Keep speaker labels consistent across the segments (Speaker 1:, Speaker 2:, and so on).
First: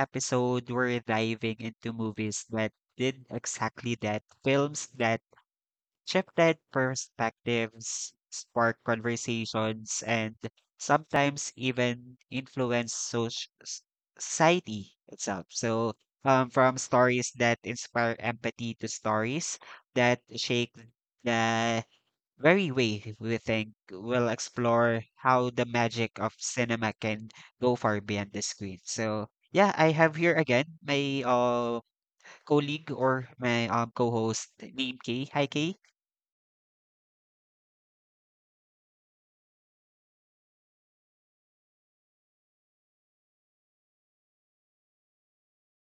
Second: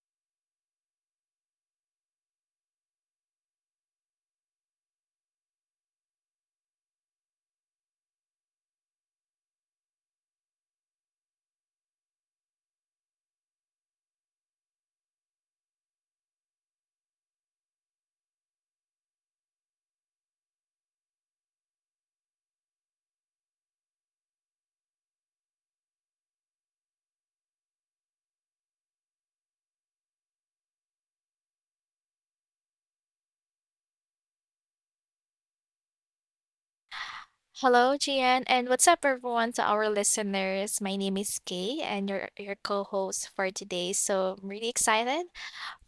Speaker 1: episode, we're diving into movies that did exactly that. Films that shifted perspectives, sparked conversations, and sometimes even influence society itself. From stories that inspire empathy to stories that shake the very way we think, we'll explore how the magic of cinema can go far beyond the screen. So yeah, I have here again my colleague or my co-host named Kay. Hi Kay.
Speaker 2: Hello, Gian, and what's up, everyone, to our listeners? My name is Kay, and your co-host for today. So I'm really excited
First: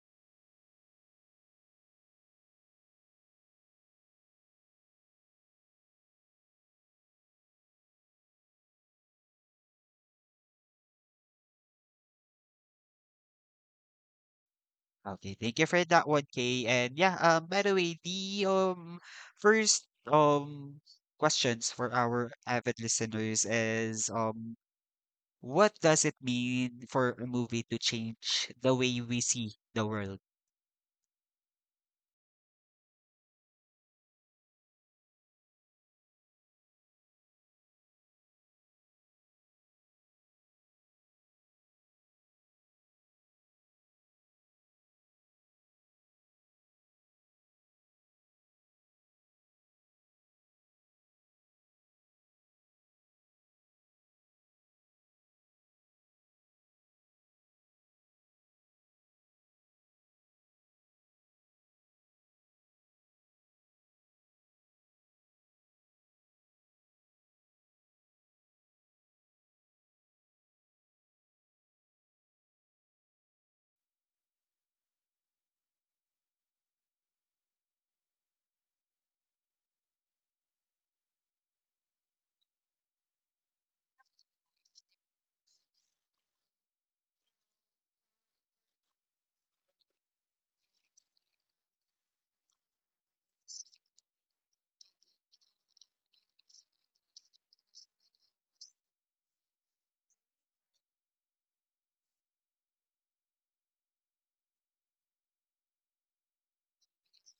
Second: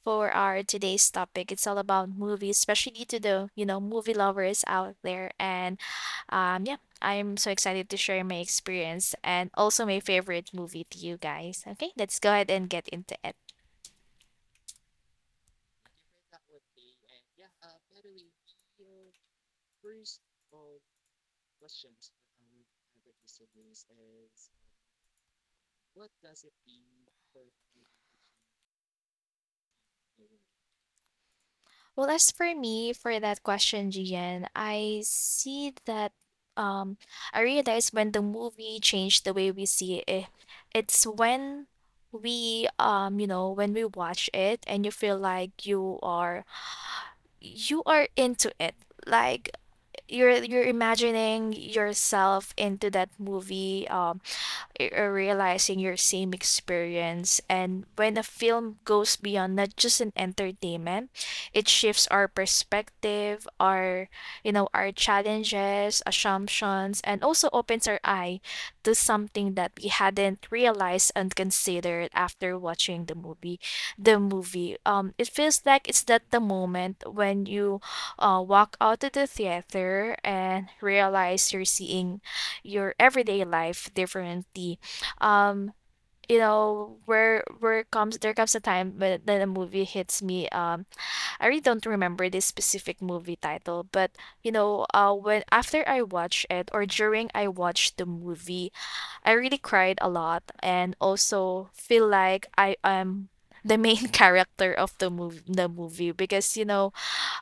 Speaker 2: for our today's topic. It's all about movies, especially to the movie lovers out there. And yeah, I'm so excited to share my experience and also my favorite movie to you guys. Okay, let's go ahead and get into it.
Speaker 1: Okay, thank you for that one, Kay. By the way, the first questions for our avid listeners is, what does it mean for a movie to change the way we see the world?
Speaker 2: Well, as for me, for that question, Gian, I see that um I realize when the movie changed the way we see it, it's when we when we watch it and you feel like you are into it like you're imagining yourself into that movie realizing your same experience. And when a film goes beyond not just an entertainment, it shifts our perspective, our challenges, assumptions, and also opens our eye to something that we hadn't realized and considered after watching the movie. The movie. It feels like it's that the moment when you walk out of the theater and realize you're seeing your everyday life differently. Um, you know, where comes there comes a time when then a movie hits me. I really don't remember this specific movie title, but when after I watched it or during I watched the movie, I really cried a lot and also feel like I am the main character of the movie because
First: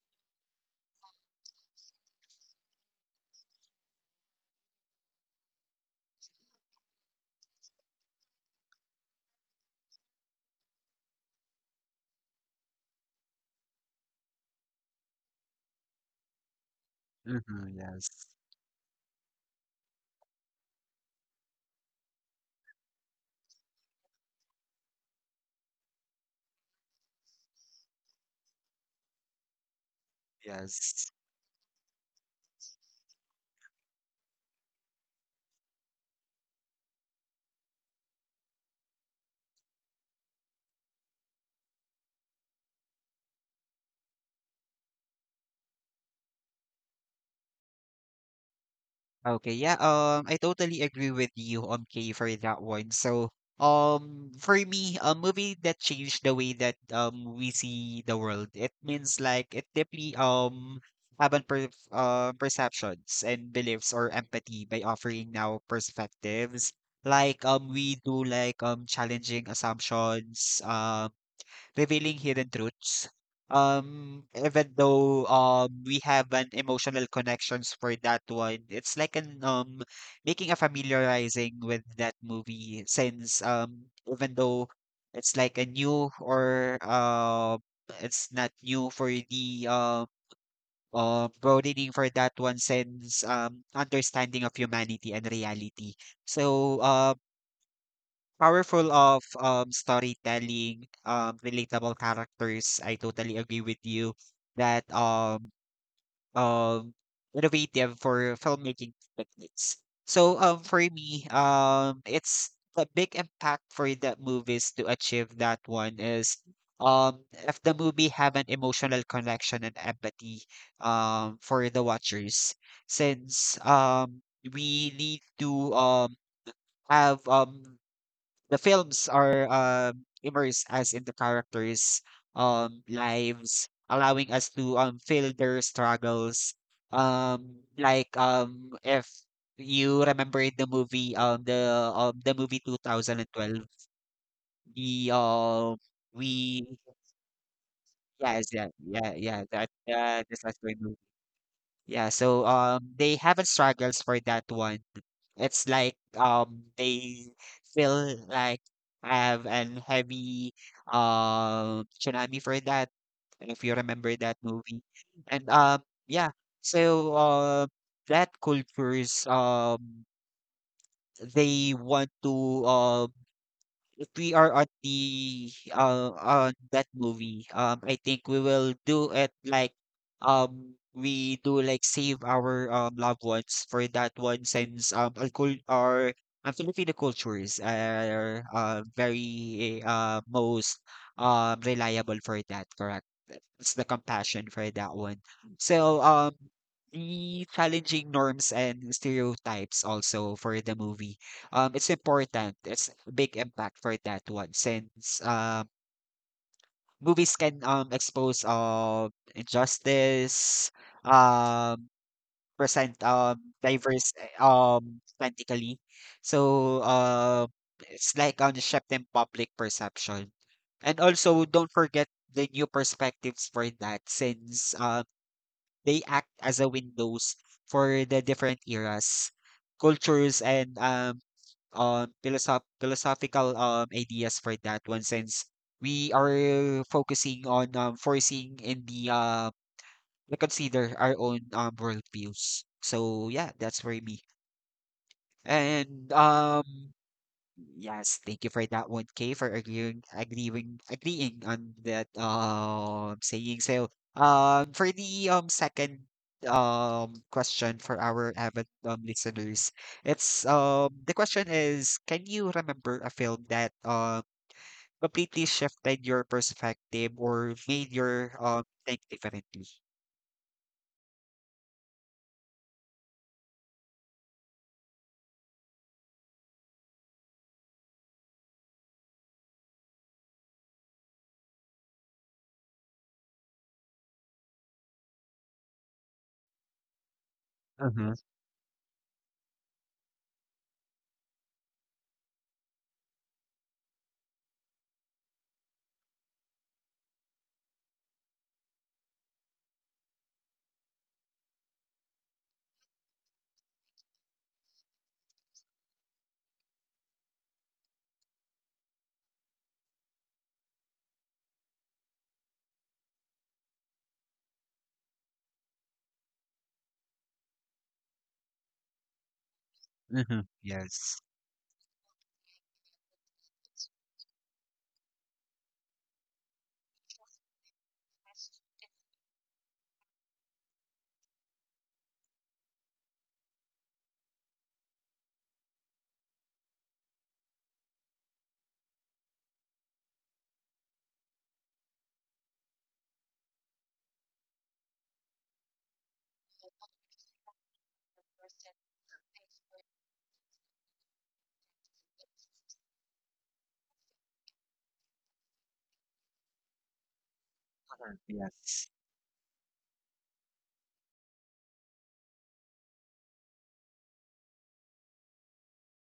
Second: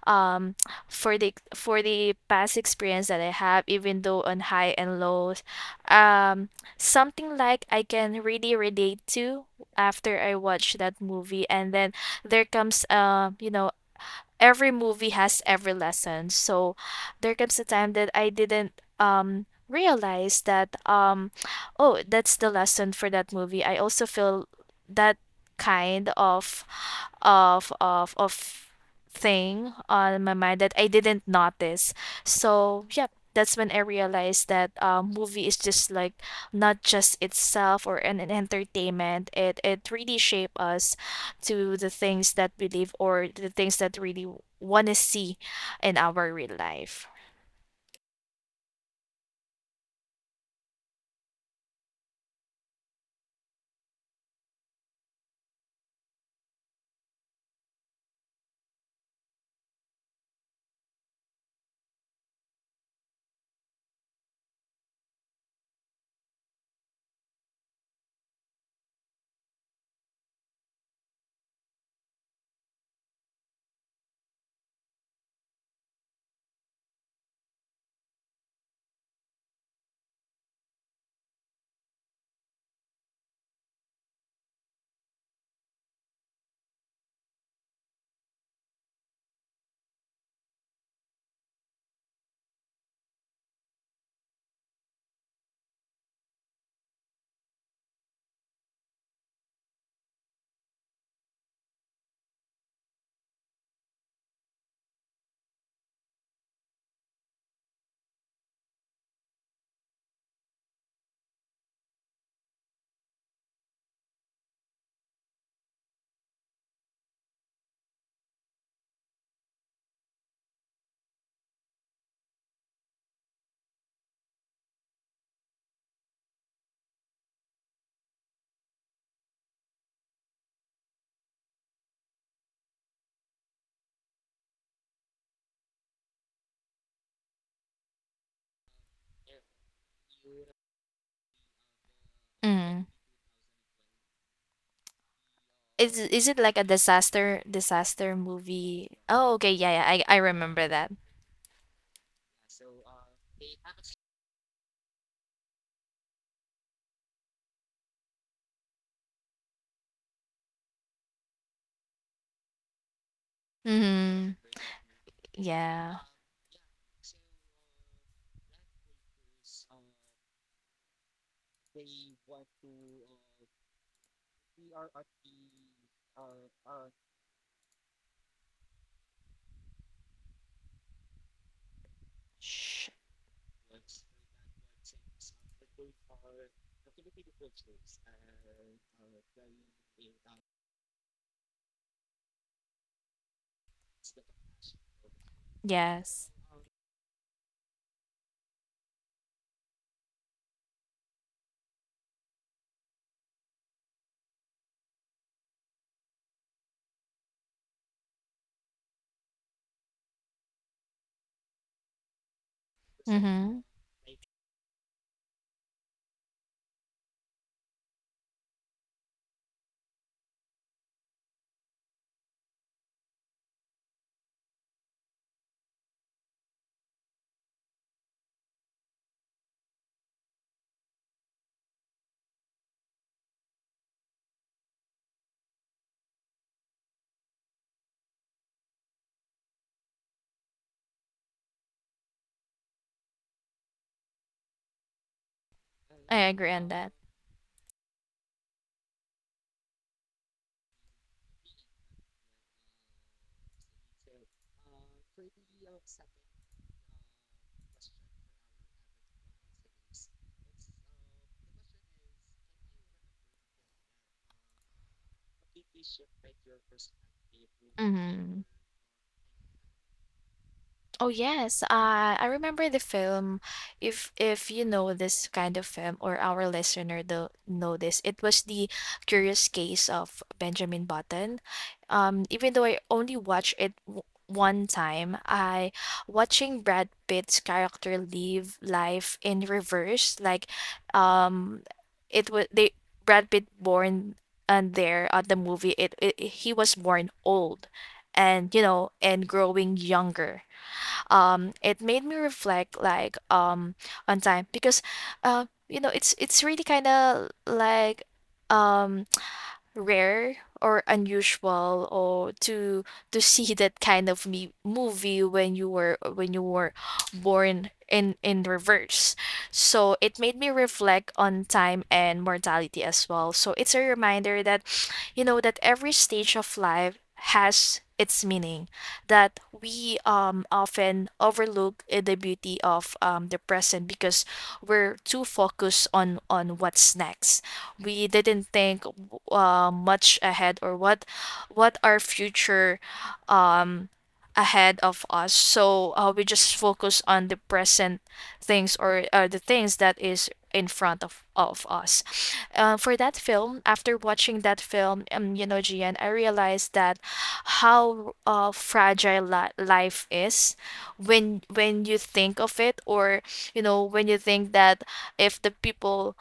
Speaker 2: um for the past experience that I have, even though on high and lows, um something like I can really relate to after I watch that movie, and then there comes every movie has every lesson, so there comes a
Speaker 1: Hmm,
Speaker 2: time that
Speaker 1: yes.
Speaker 2: I didn't realize that oh, that's the lesson for that movie. I also feel that kind of of thing on my mind that I
Speaker 1: Yes.
Speaker 2: didn't notice. So yeah, that's when I realized that movie is just like not just itself or an entertainment. It really shape us to the things that we live or the things that really want to see in our real life.
Speaker 1: Okay, yeah, I totally agree with you on K for that one. For me, a movie that changed the way that we see the world, it means like it deeply have an perceptions and beliefs or empathy by offering now perspectives. Like we do like challenging assumptions, revealing hidden truths. Even though we have an emotional connections for that one, it's like an making a familiarizing with that movie since even though it's like a new or it's not new for the broadening for that one, since understanding of humanity and reality. So um Powerful of storytelling, relatable characters. I totally agree with you that um, innovative for filmmaking techniques. For me, it's the big impact for the movies to achieve that one is, if the movie have an emotional connection and empathy, for the watchers, since we need to, have the films are, immersed us in the characters' lives, allowing us to, feel their struggles. Like if you remember in the movie, the movie two
Speaker 2: Mm.
Speaker 1: thousand and twelve, the
Speaker 2: Is it like a
Speaker 1: we
Speaker 2: disaster
Speaker 1: yes, yeah,
Speaker 2: movie?
Speaker 1: yeah,
Speaker 2: Oh,
Speaker 1: yeah,
Speaker 2: okay,
Speaker 1: that
Speaker 2: yeah, yeah, I remember
Speaker 1: disaster
Speaker 2: that.
Speaker 1: movie. They haven't struggles for that one. It's like they feel like I have an heavy tsunami for that, if you remember
Speaker 2: Mm-hmm.
Speaker 1: that movie. And
Speaker 2: Yeah.
Speaker 1: yeah, so that cultures, they want to, um if we are on the on that movie, I think we will do it like we do like save our
Speaker 2: Sh-
Speaker 1: loved ones for that one, since our cul- our Filipino cultures are very most reliable for that, correct? That's the compassion for that one. So,
Speaker 2: yes.
Speaker 1: um, the challenging norms and stereotypes also for the movie. It's important. It's a big impact for that one, since movies can expose injustice, um present
Speaker 2: Mhm.
Speaker 1: diverse authentically. So um it's like on shift in public perception. And also don't forget the new perspectives for that, since they act as a windows for the different eras, cultures, and philosophical ideas for that one. Since we are focusing on, foreseeing in the we consider our own worldviews. So yeah, that's for me. And
Speaker 2: I agree on that.
Speaker 1: Yes, thank you for that one, Kay, for agreeing on that saying. For the second question for our avid listeners, it's the question is, can you remember a film that completely shifted your perspective or made your
Speaker 2: Mhm.
Speaker 1: think differently?
Speaker 2: Oh yes, I remember the film. If you know this kind of film, or our listener do know this, it was the Curious Case of Benjamin Button. Even though I only watched it w one time, I watching Brad Pitt's character
Speaker 1: Mm-hmm.
Speaker 2: live life in reverse. Like, um, it was they Brad Pitt born and there at the movie. It he was born old, and you know, and growing younger, it made me reflect like on time because, you know, it's really kind of like um rare or unusual or to see that kind of me movie when you were born in reverse. So it made
Speaker 1: Mm-hmm.
Speaker 2: me reflect
Speaker 1: Yes.
Speaker 2: on time and mortality as well, so it's a reminder that you know that every stage of life has its meaning, that we often overlook the beauty of the present because we're too focused on what's next. We didn't think much ahead or what our future um ahead of us, so we just focus on the present things or the things that is in front of us. For that film, after watching that film, Gian, I realized that how
Speaker 1: Yes.
Speaker 2: fragile life is when you think of it, or you know when you think that if the people,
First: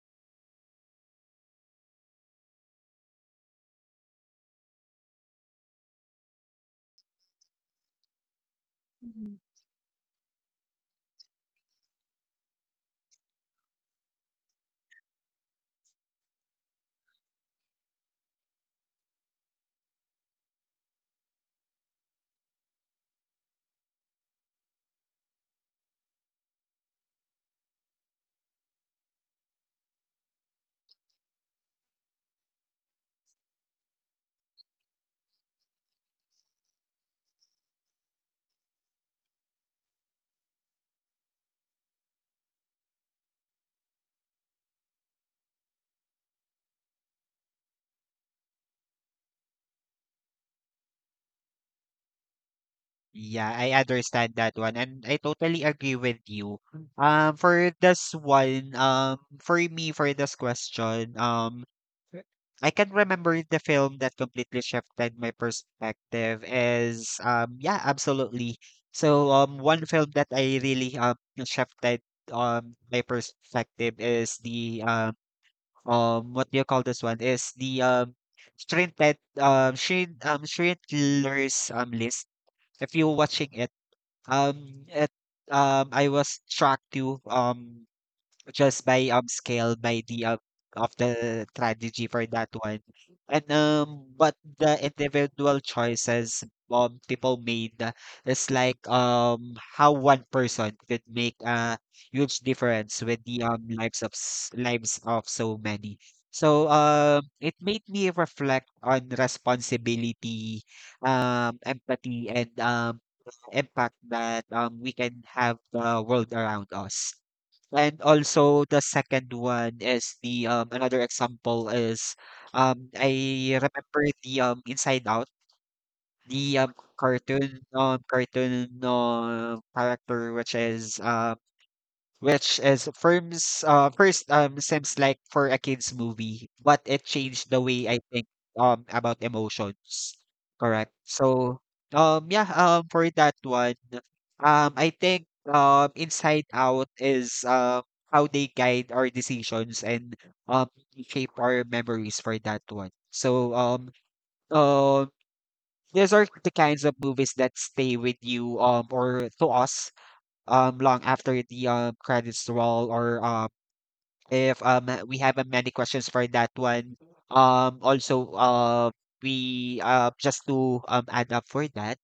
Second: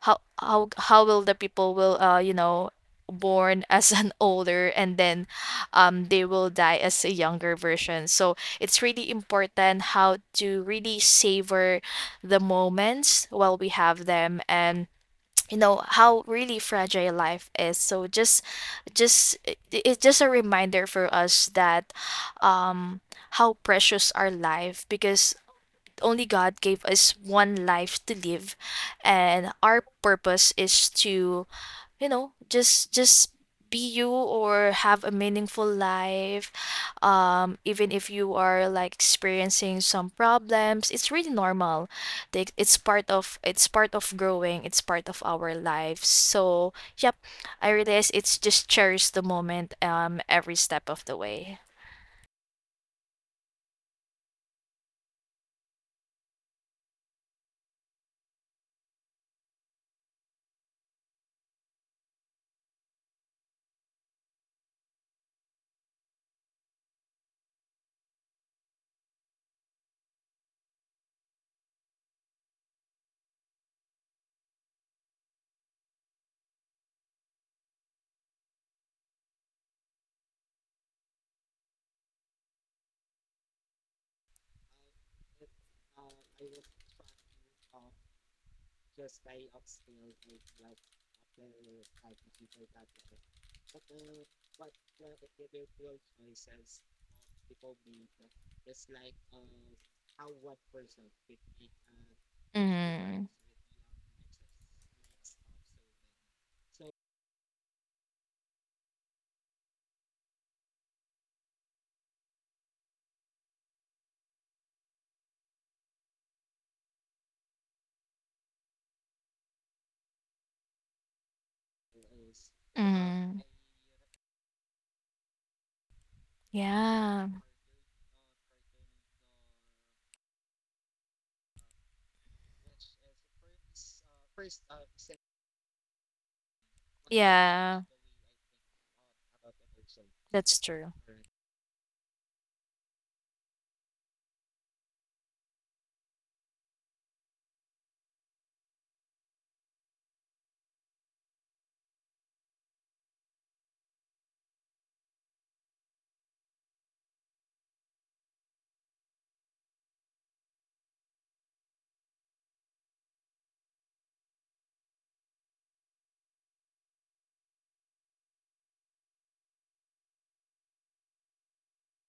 Speaker 2: how will the people will born as an older and then they will die as a younger version. So it's really important how to really savor the moments while we have them, and you know how really fragile life is. So just it's just a reminder for us that um how precious our life because only God gave us one life to live, and our purpose is to you know just be you or have a meaningful life. Even if you are like experiencing some problems, it's really normal. Like, it's part of growing, it's part of our lives. So yep, I realize it's just cherish the moment, every step of the way.
Speaker 1: Yeah, I understand that one, and I totally agree with you. For this one, for me, for this question, I can remember the film that completely shifted my perspective is, yeah, absolutely. One film that I really shifted my perspective is the what do you call this one, is the Schindler's List. If you're watching it, um, it I was track to, just by scale by the, of the strategy for that one, and but the individual choices people made, is like how one person could make a huge difference with
Speaker 2: Mm-hmm.
Speaker 1: the lives of lives of so many. It made me reflect on responsibility, empathy, and impact that we can have the world around us. And also, the second one is the another example is,
Speaker 2: Mm-hmm.
Speaker 1: I remember the Inside Out, the
Speaker 2: Yeah.
Speaker 1: cartoon cartoon character, which is firms first seems like for a kids movie, but it changed the
Speaker 2: Yeah.
Speaker 1: way I think about emotions.
Speaker 2: That's true.
Speaker 1: Correct? For that one, I think Inside Out is how they guide our decisions and um shape our memories for that one. Um these are the kinds of movies that stay with you, or to us, long after the credits roll, or if we have many questions for that one. Also we just to add up for that,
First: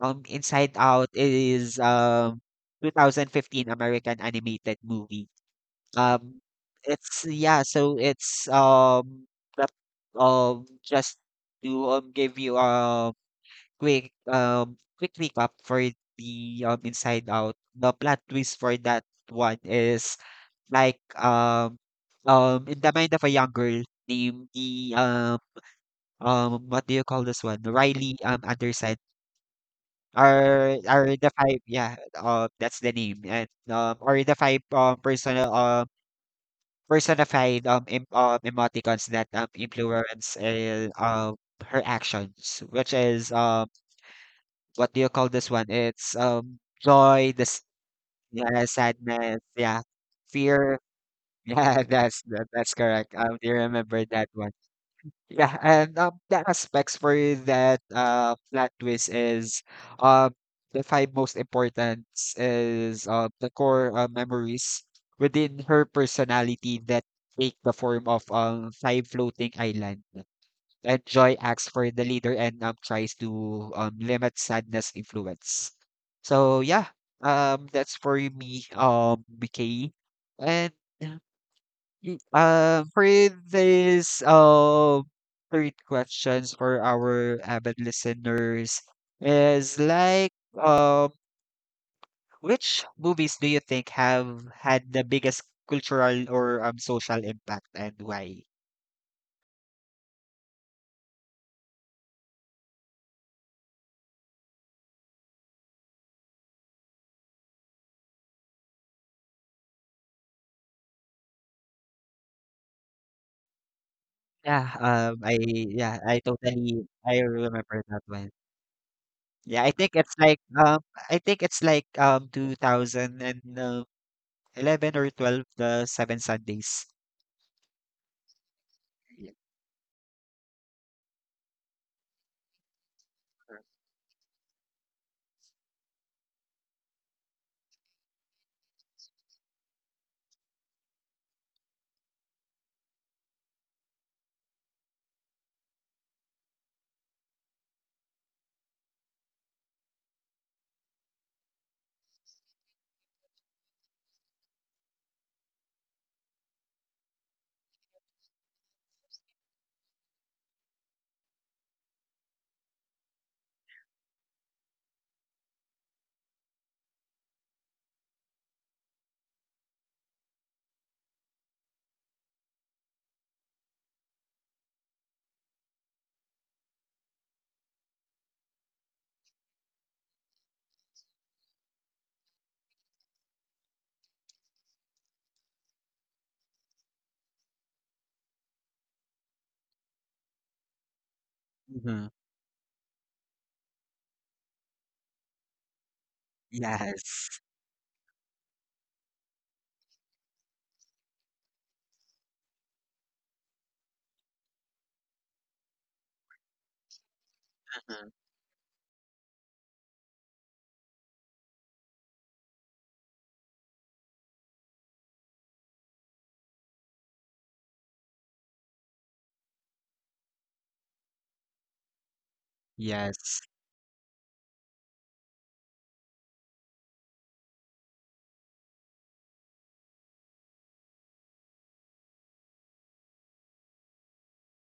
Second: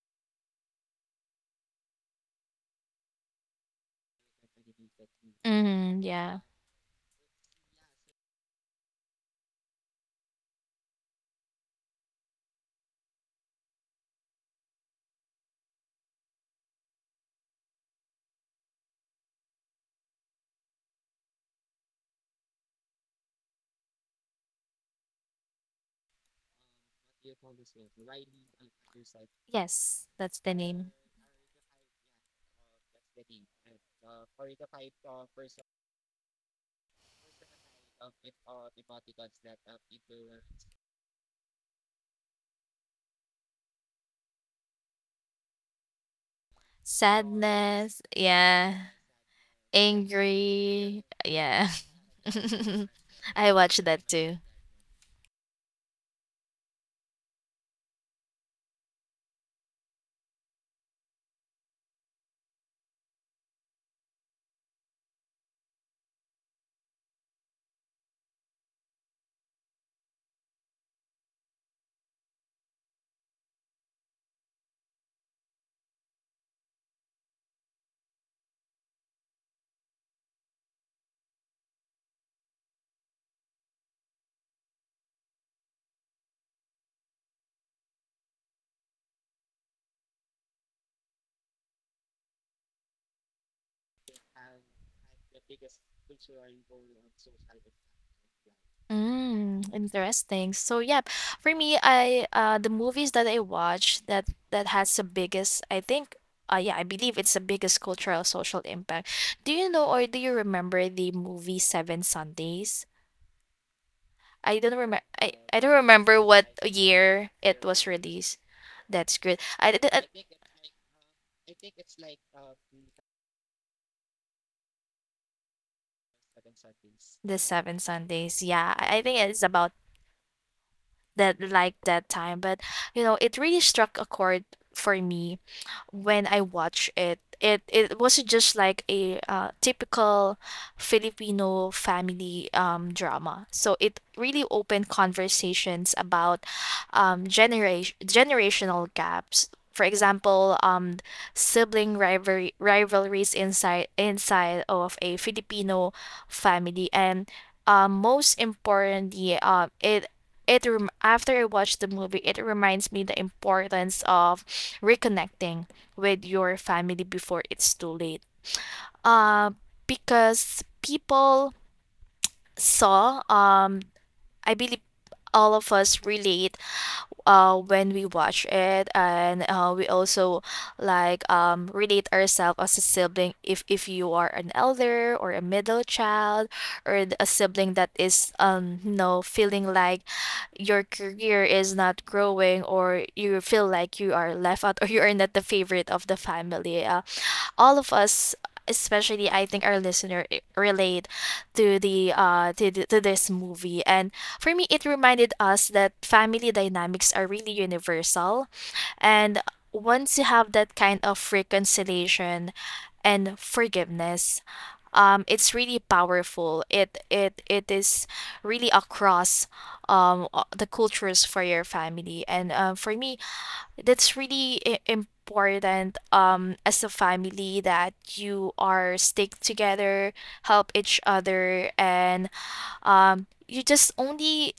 Speaker 1: Inside Out is 2015 American animated movie.
Speaker 2: Mhm,
Speaker 1: Um
Speaker 2: yeah.
Speaker 1: it's yeah so it's that, just to give you quick recap for the Inside Out. The plot twist for that one is like, in the mind of a young girl named the what do you call this one? Riley Anderson
Speaker 2: Yes, that's the
Speaker 1: are
Speaker 2: name.
Speaker 1: are the five, yeah, that's the name, and or the five personal personified, emoticons that influence her actions, which is, what do you call this one? It's, joy, this,
Speaker 2: Sadness,
Speaker 1: yeah,
Speaker 2: yeah.
Speaker 1: sadness, yeah, fear.
Speaker 2: Angry, yeah.
Speaker 1: Yeah, that's that's correct. Do you
Speaker 2: I watched
Speaker 1: remember
Speaker 2: that
Speaker 1: that
Speaker 2: too.
Speaker 1: one? Yeah, and the aspects for that plot twist is, um the five most important is, the core memories within her personality that take the form of five floating island, and joy acts for the leader and tries to limit sadness influence. So yeah, that's for me, BKE. And uh, for this third questions for our avid listeners is like, um which movies do you think have had the biggest cultural or social impact and why?
Speaker 2: Mm, interesting. So yeah, for me, I the movies that I watch that has the biggest, I think, yeah, I believe it's the biggest cultural social impact. Do you know or do you remember the movie Seven Sundays? I
Speaker 1: Yeah,
Speaker 2: don't remember.
Speaker 1: um, I
Speaker 2: I don't
Speaker 1: yeah, I
Speaker 2: remember what
Speaker 1: totally I
Speaker 2: year it
Speaker 1: remember
Speaker 2: was
Speaker 1: that one.
Speaker 2: released. That's good.
Speaker 1: Yeah, I think it's
Speaker 2: I-
Speaker 1: like, 2011 or 12, the Seven Sundays.
Speaker 2: the seven Sundays. Yeah, I think
Speaker 1: Yeah.
Speaker 2: it's about that like that time, but you know it really struck a chord for me. When I watched it, it, it wasn't just like a typical Filipino family, drama. So it really opened conversations about generational gaps. For example, rivalries inside of a Filipino family, and most importantly, after I watched the movie, it reminds me the importance of reconnecting with your family before it's too late. Uh, because people saw, I believe all of us relate when we watch it, and we also like relate ourselves as a sibling, if you are an elder or a middle child or a sibling that is feeling like your career is not
Speaker 1: Mhm.
Speaker 2: growing, or you feel like you are left out, or you are not the favorite of the family.
Speaker 1: Yes.
Speaker 2: All of us, especially I think our listener, relate to to this movie, and for me it reminded us that family dynamics are really
Speaker 1: Mhm.
Speaker 2: universal. And once you have that kind of reconciliation and forgiveness, it's really powerful. It is really across the cultures for your family. And for me,
Speaker 1: Yes.
Speaker 2: that's really important, as a family, that you are stick together, help each other, and you just only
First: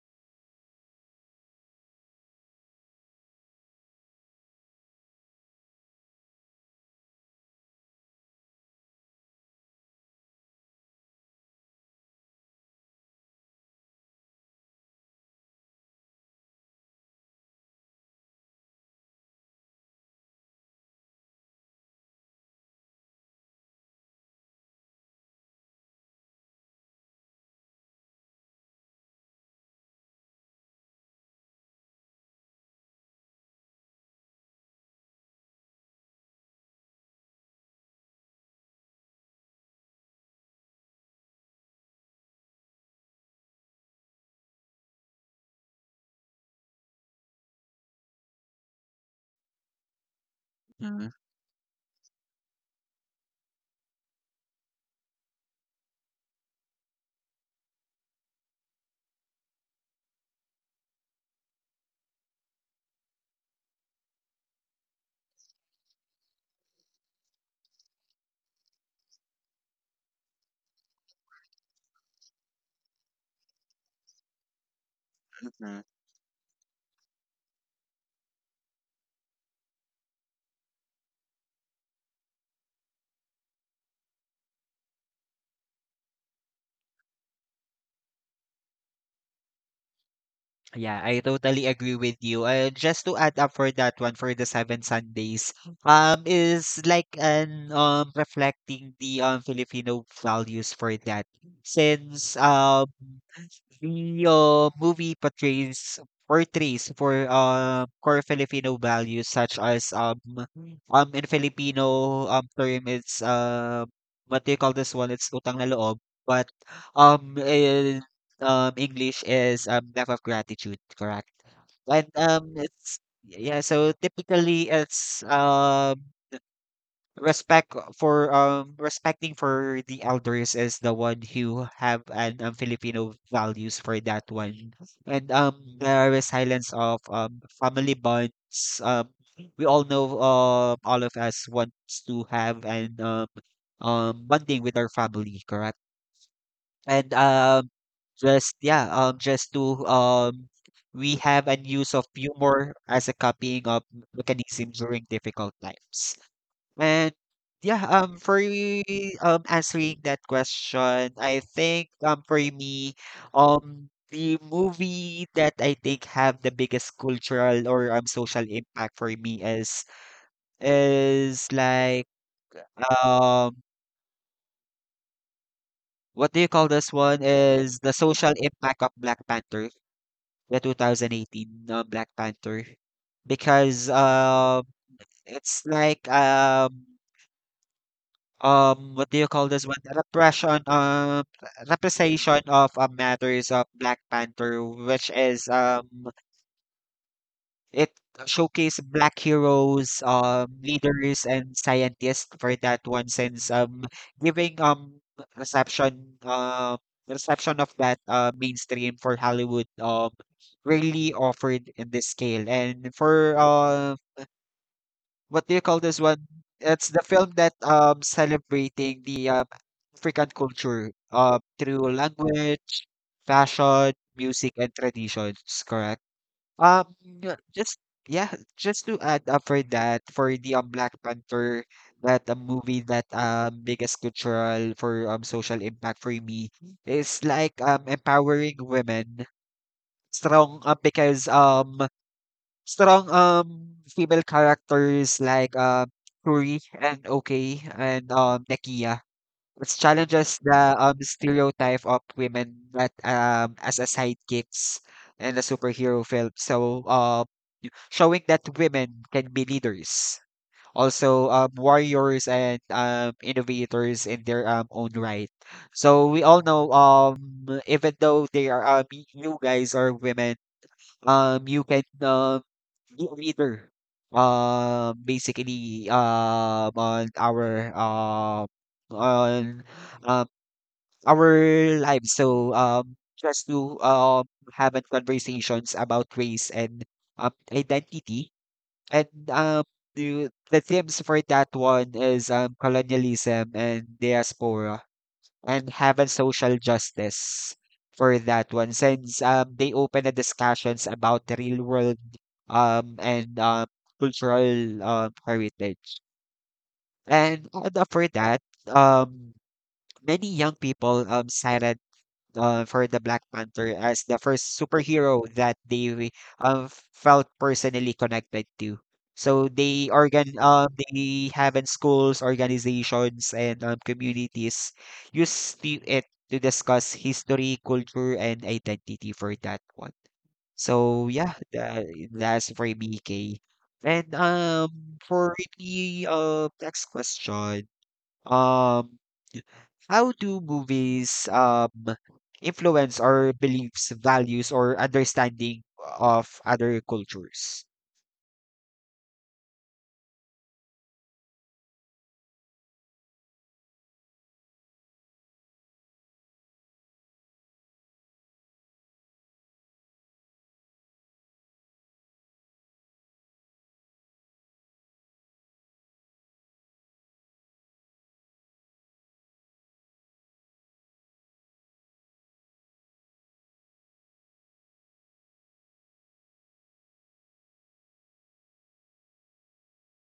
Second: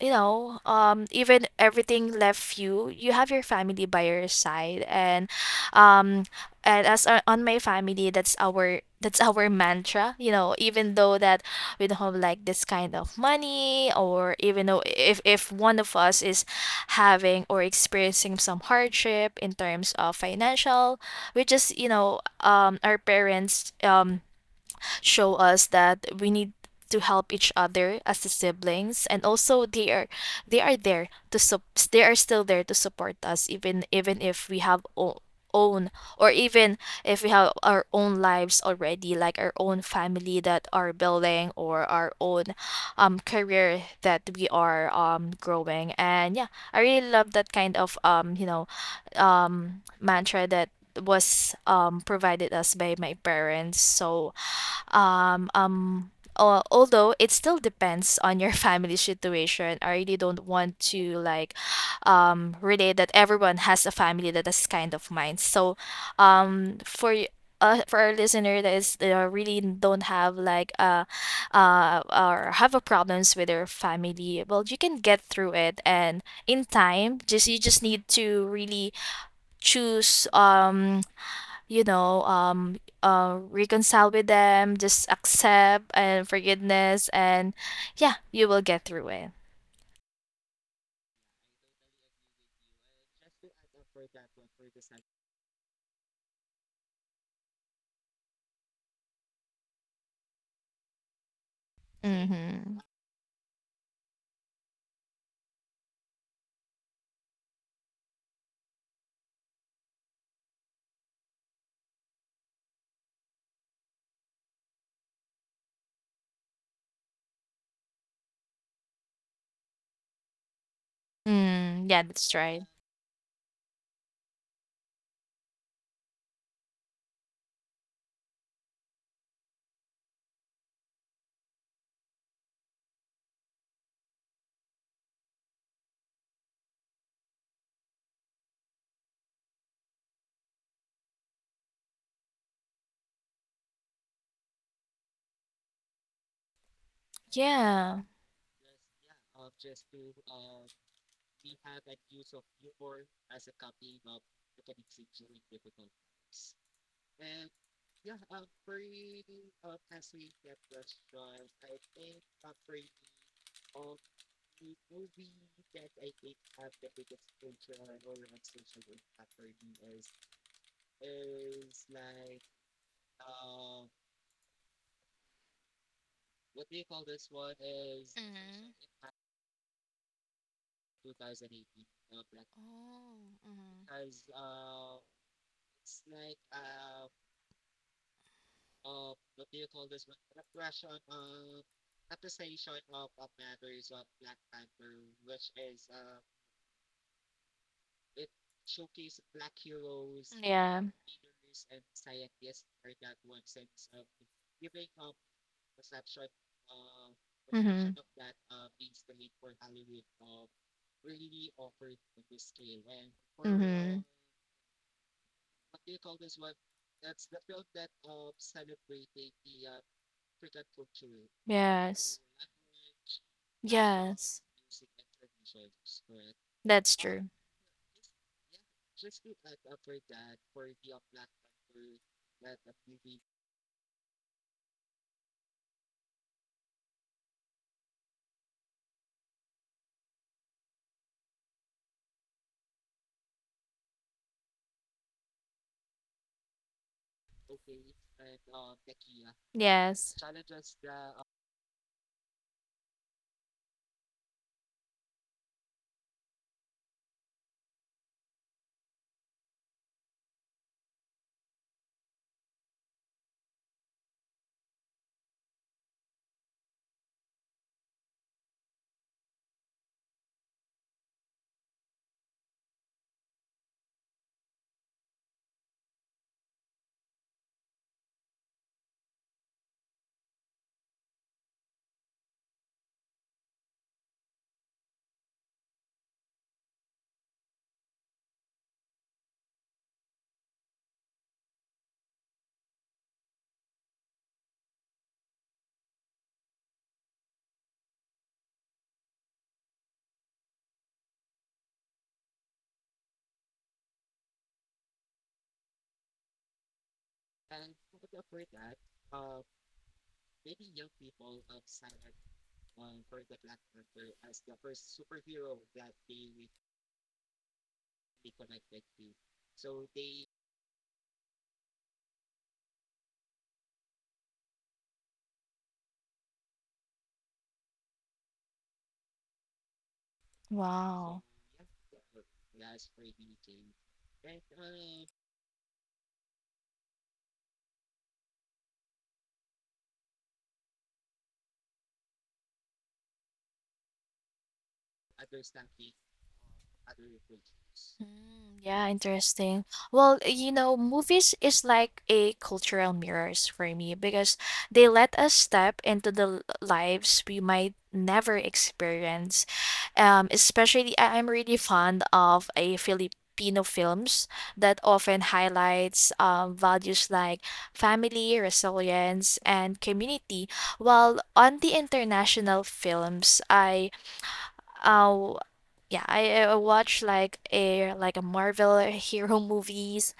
Speaker 2: you know, even everything left you, you have your family by your side. And um, and as on my family, that's our mantra, you know, even though that we don't have like this kind of money, or even though if one of us is having or experiencing some hardship in terms of financial, we just you know, our parents show us that we need to help each other as the siblings. And also they are there to sup they are still there to support us, even even if we have o- own or even if we have our own lives already, like our own family that are building, or our own career that we are growing. And yeah, I really love that kind of mantra that
Speaker 1: Mhm.
Speaker 2: was provided us by my parents. So um, um, although it still depends on your family situation. I really don't want to like relate that everyone has a family that is kind of mine. So, um, for y- for our listener that is that really don't have like or have a problems with their family, well, you can get through it,
Speaker 1: Mhm.
Speaker 2: and in time, just you just need to really choose reconcile with them, just accept and forgiveness, and yeah, you will get through it.
Speaker 1: Yeah, I totally agree with you. Just to add up for that one, for the Seven Sundays, is like an reflecting the Filipino values for that, since
Speaker 2: Mm-hmm.
Speaker 1: the, movie portrays for core Filipino values, such as, in Filipino term, it's, what do you call this one? It's utang na loob, but in English is love of gratitude, correct?
Speaker 2: Mm, yeah,
Speaker 1: And
Speaker 2: that's right.
Speaker 1: it's Yeah, so typically it's respect, for respecting for the elders is the one who have an, Filipino values for that one. And There is silence of family bonds. We all know all of us wants to have an bonding with our family, correct? And um
Speaker 2: Yeah.
Speaker 1: just to, we have an use of humor as a copying of mechanism during difficult times. And yeah, answering that question, I think for me, the movie that I think have the biggest cultural or social impact for me is like, um what do you call this one? Is the social impact of Black Panther, the 2018 Black Panther, because it's like what do you call this one? Repression Representation of, matters of Black Panther, which is, it showcase black heroes,
Speaker 2: Yeah.
Speaker 1: leaders and scientists for that one, since giving reception uh reception of
Speaker 2: Mm-hmm.
Speaker 1: that mainstream for Hollywood, really offered in this scale, and for
Speaker 2: Mm-hmm.
Speaker 1: what do you call this one? It's the film that celebrating the, African culture, through
Speaker 2: Yes.
Speaker 1: language, fashion,
Speaker 2: Yes.
Speaker 1: music, and traditions. Correct.
Speaker 2: That's
Speaker 1: Um,
Speaker 2: true.
Speaker 1: yeah, just yeah, just to add up for that, for the, Black Panther, that a movie that biggest cultural for social impact for me is like, empowering women strong, because strong female characters like Kuri and Okay and Nekia, which
Speaker 2: Yes.
Speaker 1: challenges the stereotype of women that as a sidekicks in the superhero film. Showing that women can be leaders, also warriors and innovators in their own right. So we all know, even though they are you guys are women, you can be a leader. Basically, on uh, our lives. So, just to have a conversations about race and identity, and the themes for that one is colonialism and diaspora, and have a social justice for that one since they open the discussions about the real world, and cultural heritage. And For that, um, many young people cited, for the Black Panther as the first superhero that they felt personally connected to. So they have in schools, organizations, and communities use it to discuss history, culture, and identity for that one. So
Speaker 2: Wow.
Speaker 1: yeah, that's for BK. And For the next question. Um how do movies influence our beliefs, values, or understanding of other cultures?
Speaker 2: Mm, yeah, interesting. Well, you know, movies is like a cultural mirrors for me because they let us step into the lives we might never experience. Especially I'm really fond of a Filipino films that often highlights values like family, resilience, and community. While on the international films, I Uh, yeah, I watch like a Marvel hero movies,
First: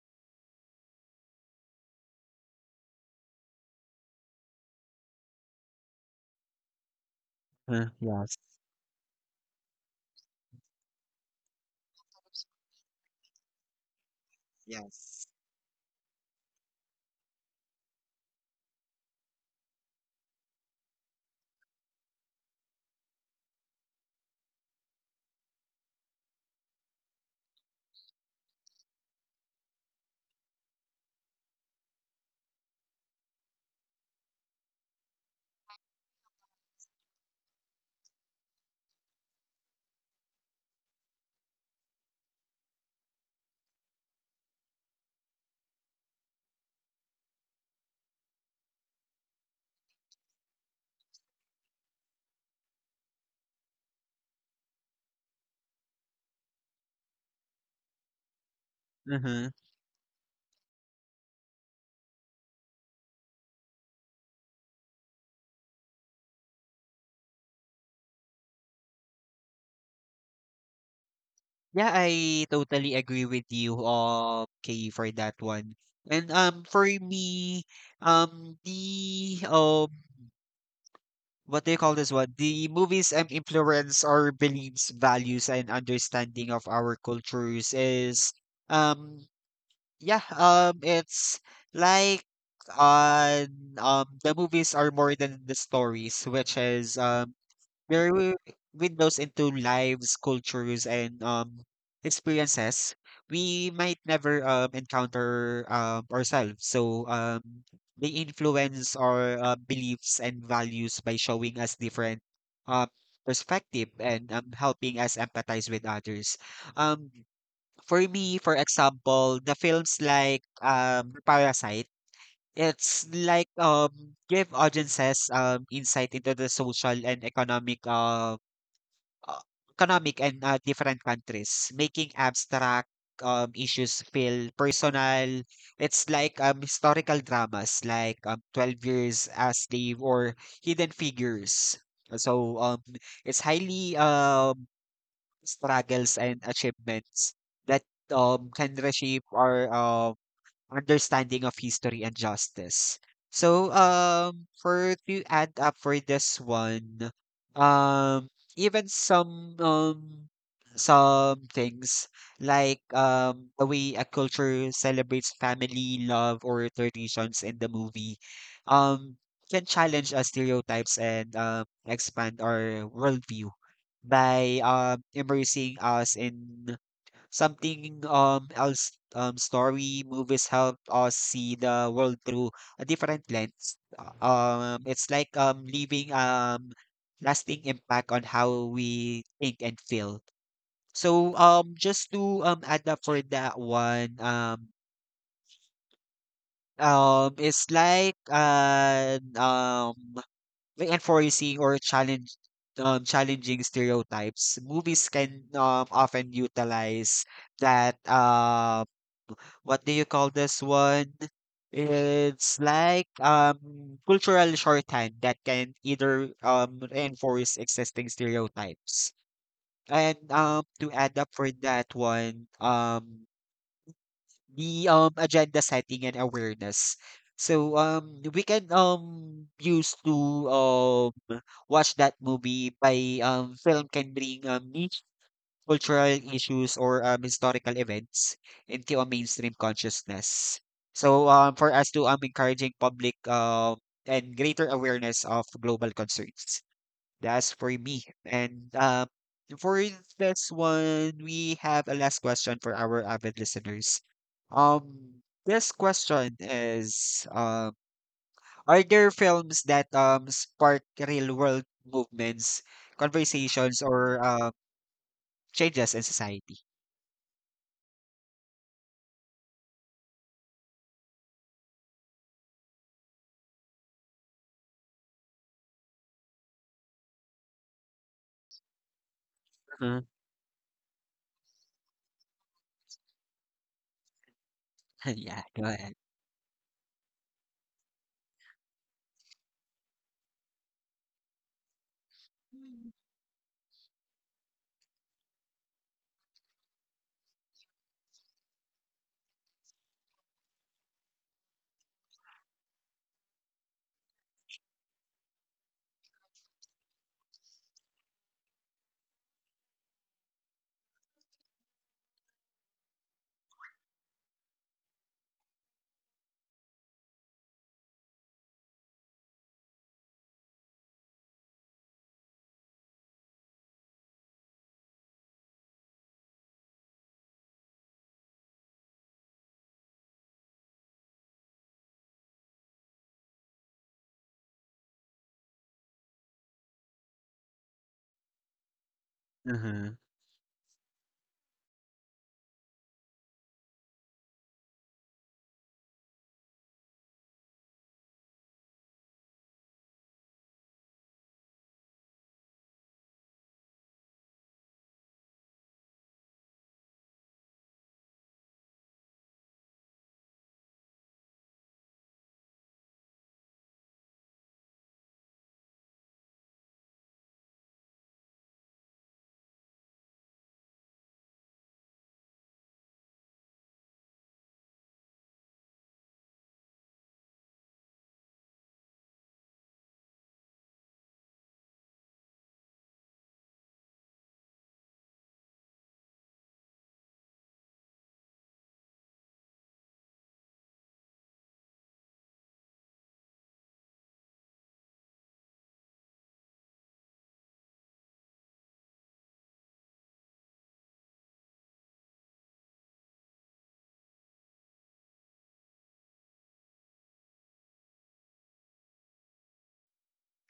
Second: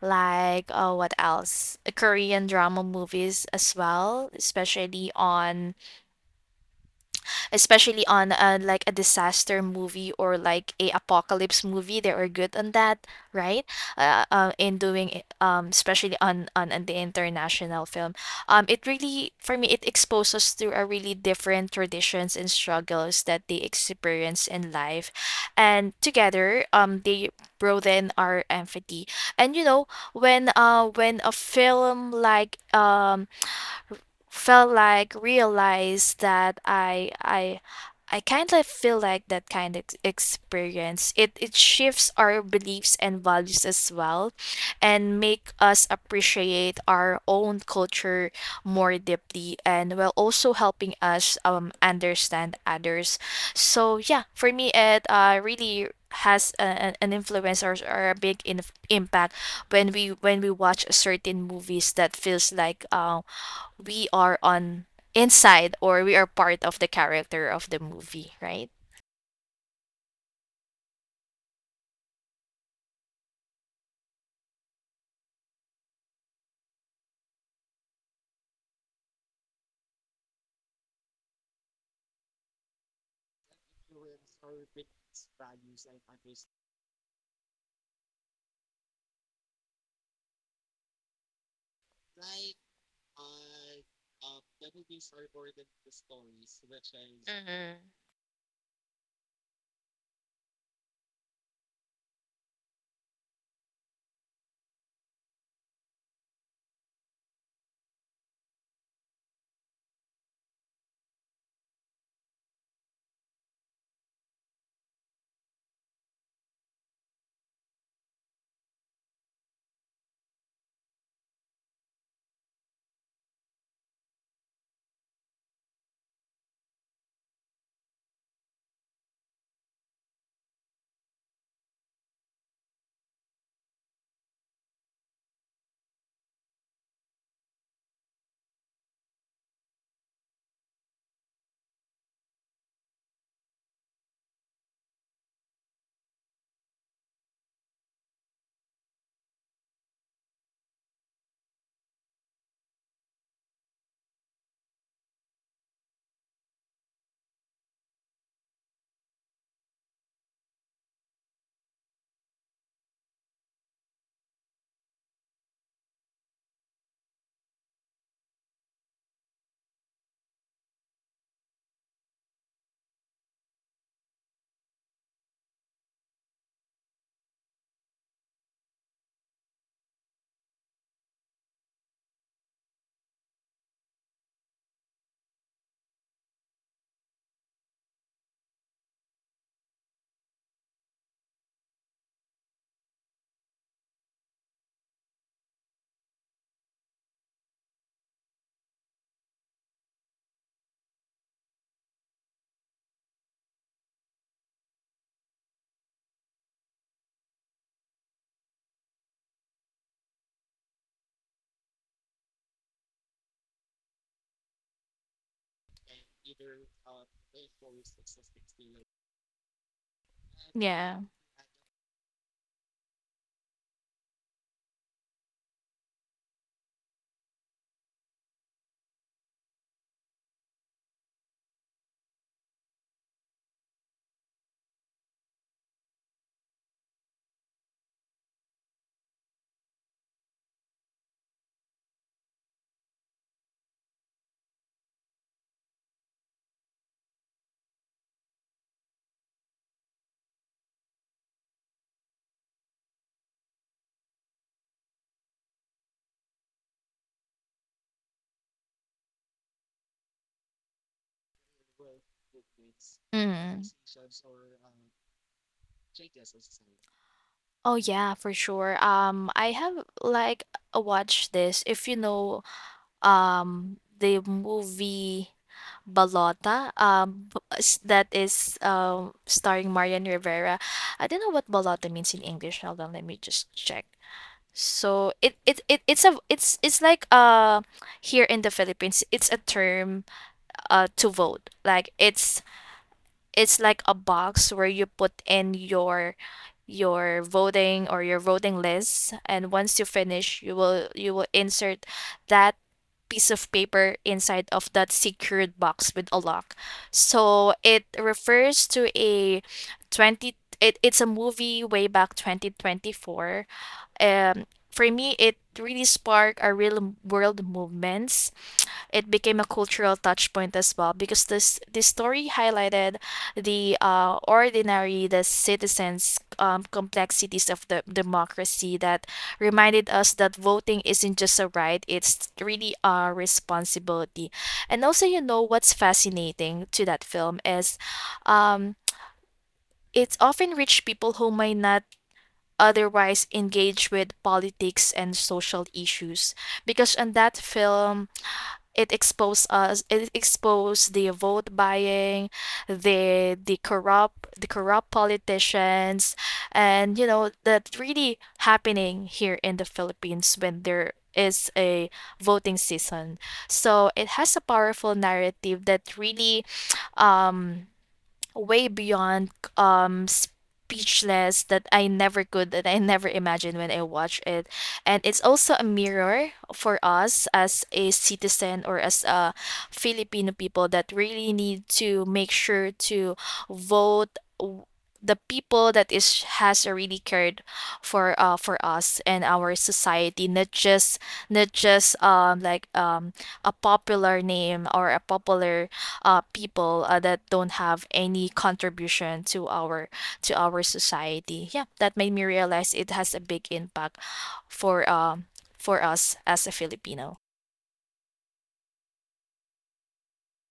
Speaker 2: like what else? Korean drama movies as well, especially on
Speaker 1: Yes.
Speaker 2: like a disaster movie or like a apocalypse movie. They are good on that, right? In doing
Speaker 1: Yes.
Speaker 2: it, especially on, on the international film, it really for me it exposes to a really different traditions and struggles that they experience in life. And together they broaden our empathy. And you know when a film like felt like realized that I kind of feel like that kind of experience. It shifts our beliefs and values as well, and make us appreciate our own culture more deeply, and while also helping us understand others. So yeah, for me, it really has a, an influence, or a big impact
Speaker 1: Mm-hmm.
Speaker 2: when we watch certain movies that feels like we are on inside, or we are part of the character of the movie, right?
Speaker 1: Yeah, I totally agree with you, Kay, for that one. And For me, the what do you call this one? The movies influence our beliefs, values, and understanding of our cultures is um yeah, it's like on the movies are more than the stories, which is
Speaker 2: Mm-hmm.
Speaker 1: there were windows into lives, cultures, and experiences we might never encounter ourselves. So they influence our beliefs and values by showing us different uh perspective and helping us empathize with others. Um for me, for example, the films like Parasite, it's like give audiences insight into the social and uh, economic and different countries, making abstract issues feel personal. It's like historical dramas like 12 Years a Slave or Hidden Figures. So it's highly struggles and achievements that can reshape our understanding of history and justice. So, for to add up for this one, um, even some things like, the way a culture celebrates family, love, or traditions in the movie, um, can challenge our stereotypes and, expand our worldview by immersing us in something else. Story movies help us see the world through a different lens. It's like leaving lasting impact on how we think and feel. So just to add up for that one, it's like an like enforcing or challenge challenging stereotypes, movies can, often utilize that what do you call this one? It's like cultural shorthand that can either reinforce existing stereotypes. And To
Speaker 2: Yeah.
Speaker 1: add up for that one, the agenda setting and awareness. So we can use to um watch that movie by, film can bring niche cultural issues or historical events into a mainstream consciousness. So for us to encouraging public and greater awareness of global concerns. That's for me. And For this one, we have a last question for our avid listeners. This question is: Are there films that spark real world movements,
Speaker 2: Mm.
Speaker 1: conversations, or changes in society?
Speaker 2: Oh yeah, for sure. I have like watched this. If you know, the movie Balota, that is starring Marian
Speaker 1: Mhm.
Speaker 2: Rivera. I don't know what Balota means in English. Hold on, let me just check. So
Speaker 1: Yeah, go
Speaker 2: it's a it's like here in the Philippines it's a term, to vote. Like
Speaker 1: ahead.
Speaker 2: it's like a box where you put in your voting or your voting list, and once you finish you will insert that piece of paper inside of that secured box with a lock. So it refers to a 20 it, it's a movie way back 2024. For me, it really sparked a real world movements. It became a cultural touch point as well, because this story highlighted the the citizens', complexities of the democracy, that reminded us that voting isn't just a right; it's really a responsibility. And also, you know what's fascinating to that film is, um, it's often reached people who might not otherwise engaged with politics and social issues. Because in that film, it exposed us, it exposed the vote buying, the corrupt politicians. And you know that really happening here in the Philippines when there is a voting season. So it has a powerful narrative that really um way beyond speechless, that I never could, that I never imagined when I watched it. And it's also a mirror for us as a citizen, or as a Filipino people, that really need to make sure to vote w- the people that is has already cared for us and our society, not just not just um like um a popular name, or a popular people, that don't have any contribution to our society. Yeah, that made me realize it has a big impact for um for us as a Filipino.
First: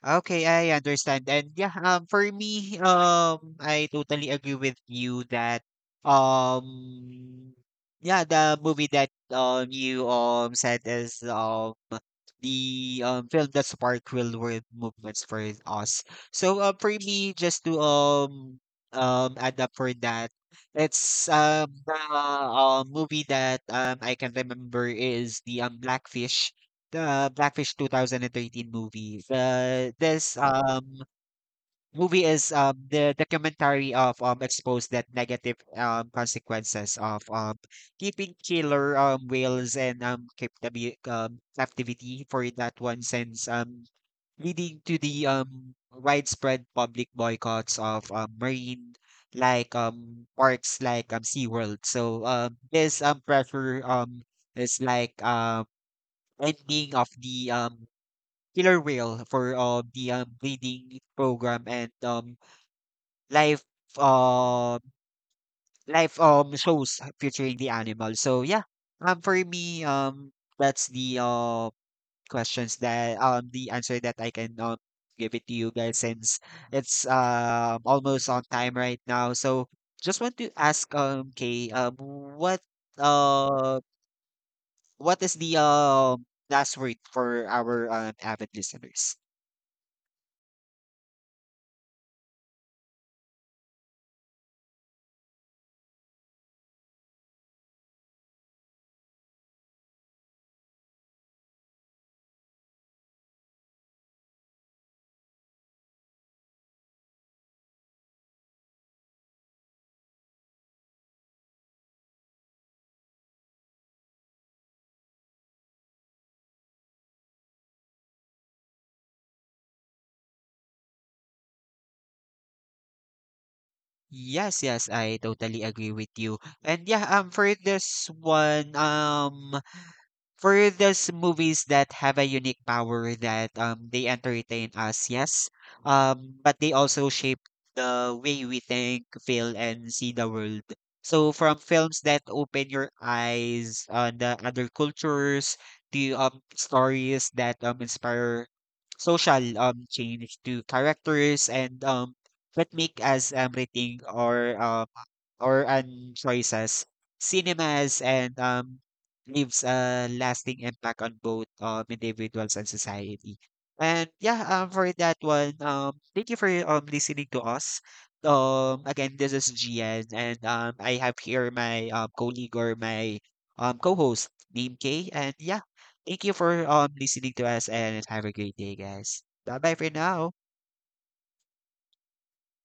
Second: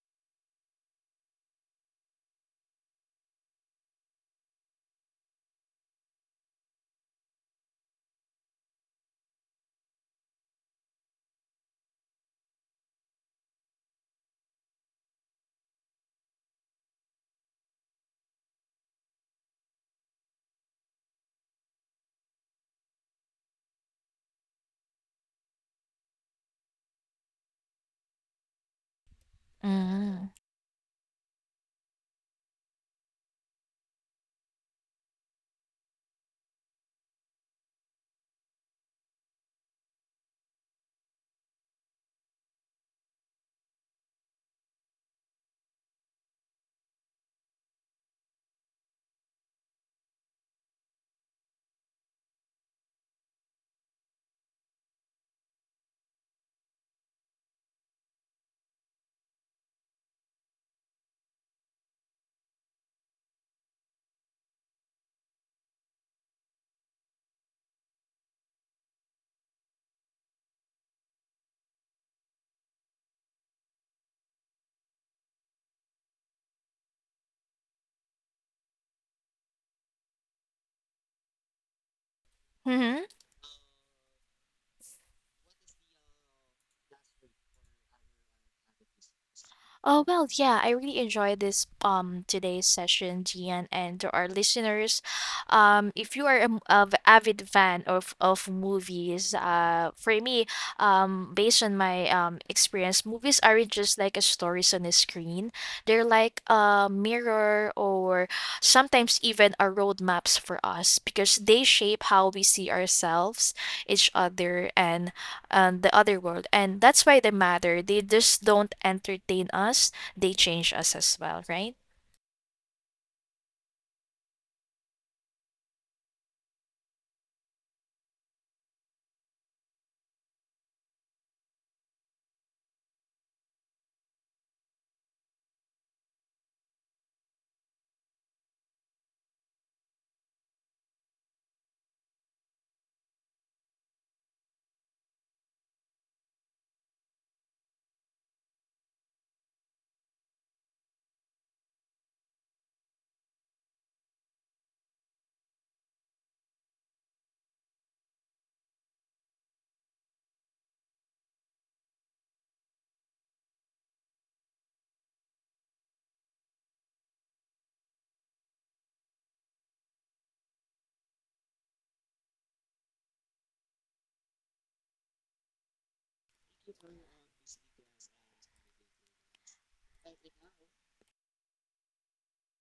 Speaker 1: Okay, I understand. And yeah, for me, I totally agree with you that, um, yeah, the movie that you said is the film that sparked real world movements for us. So for me, just to add up for that, it's the movie that I can remember is the Blackfish 2013 movie. The
Speaker 2: Mm.
Speaker 1: this movie is the documentary of exposed that negative consequences of keeping killer whales and captivity for that one, since, leading to the widespread public boycotts of marine like parks like SeaWorld. So this pressure is like ending of the killer whale for, the breeding program and live um live shows featuring the animal. So yeah, for me, that's the questions, that the answer that I can give it to you guys, since it's almost on time right now. So just want to ask Kay, what
Speaker 2: Hmm.
Speaker 1: uh what is the last word for our avid listeners?
Speaker 2: Oh well, yeah, I really enjoyed this today's session, Gian, and to our listeners, if you are a, avid fan of movies, for me, based on my experience, movies aren't just like a stories on a screen. They're like a mirror, or sometimes even a roadmaps for us, because they shape how we see ourselves, each other, and the other world. And that's why they matter. They just don't entertain us, they change us as well, right?
Speaker 1: Yes, yes, I totally agree with you. And yeah, for this one, for those movies that have a unique power that they entertain us, yes. But they also shape the way we think, feel, and see the world. So from films that open your eyes on the other cultures to stories that inspire social change, to characters and that make us rethink or choices, cinemas and leaves a lasting impact on both, individuals and society. And yeah, for that one, thank you for listening to us. Again, this is Gian, and I have here my colleague or my co-host, Dean K. And yeah, thank you for listening to us, and have a great day, guys. Bye bye for now.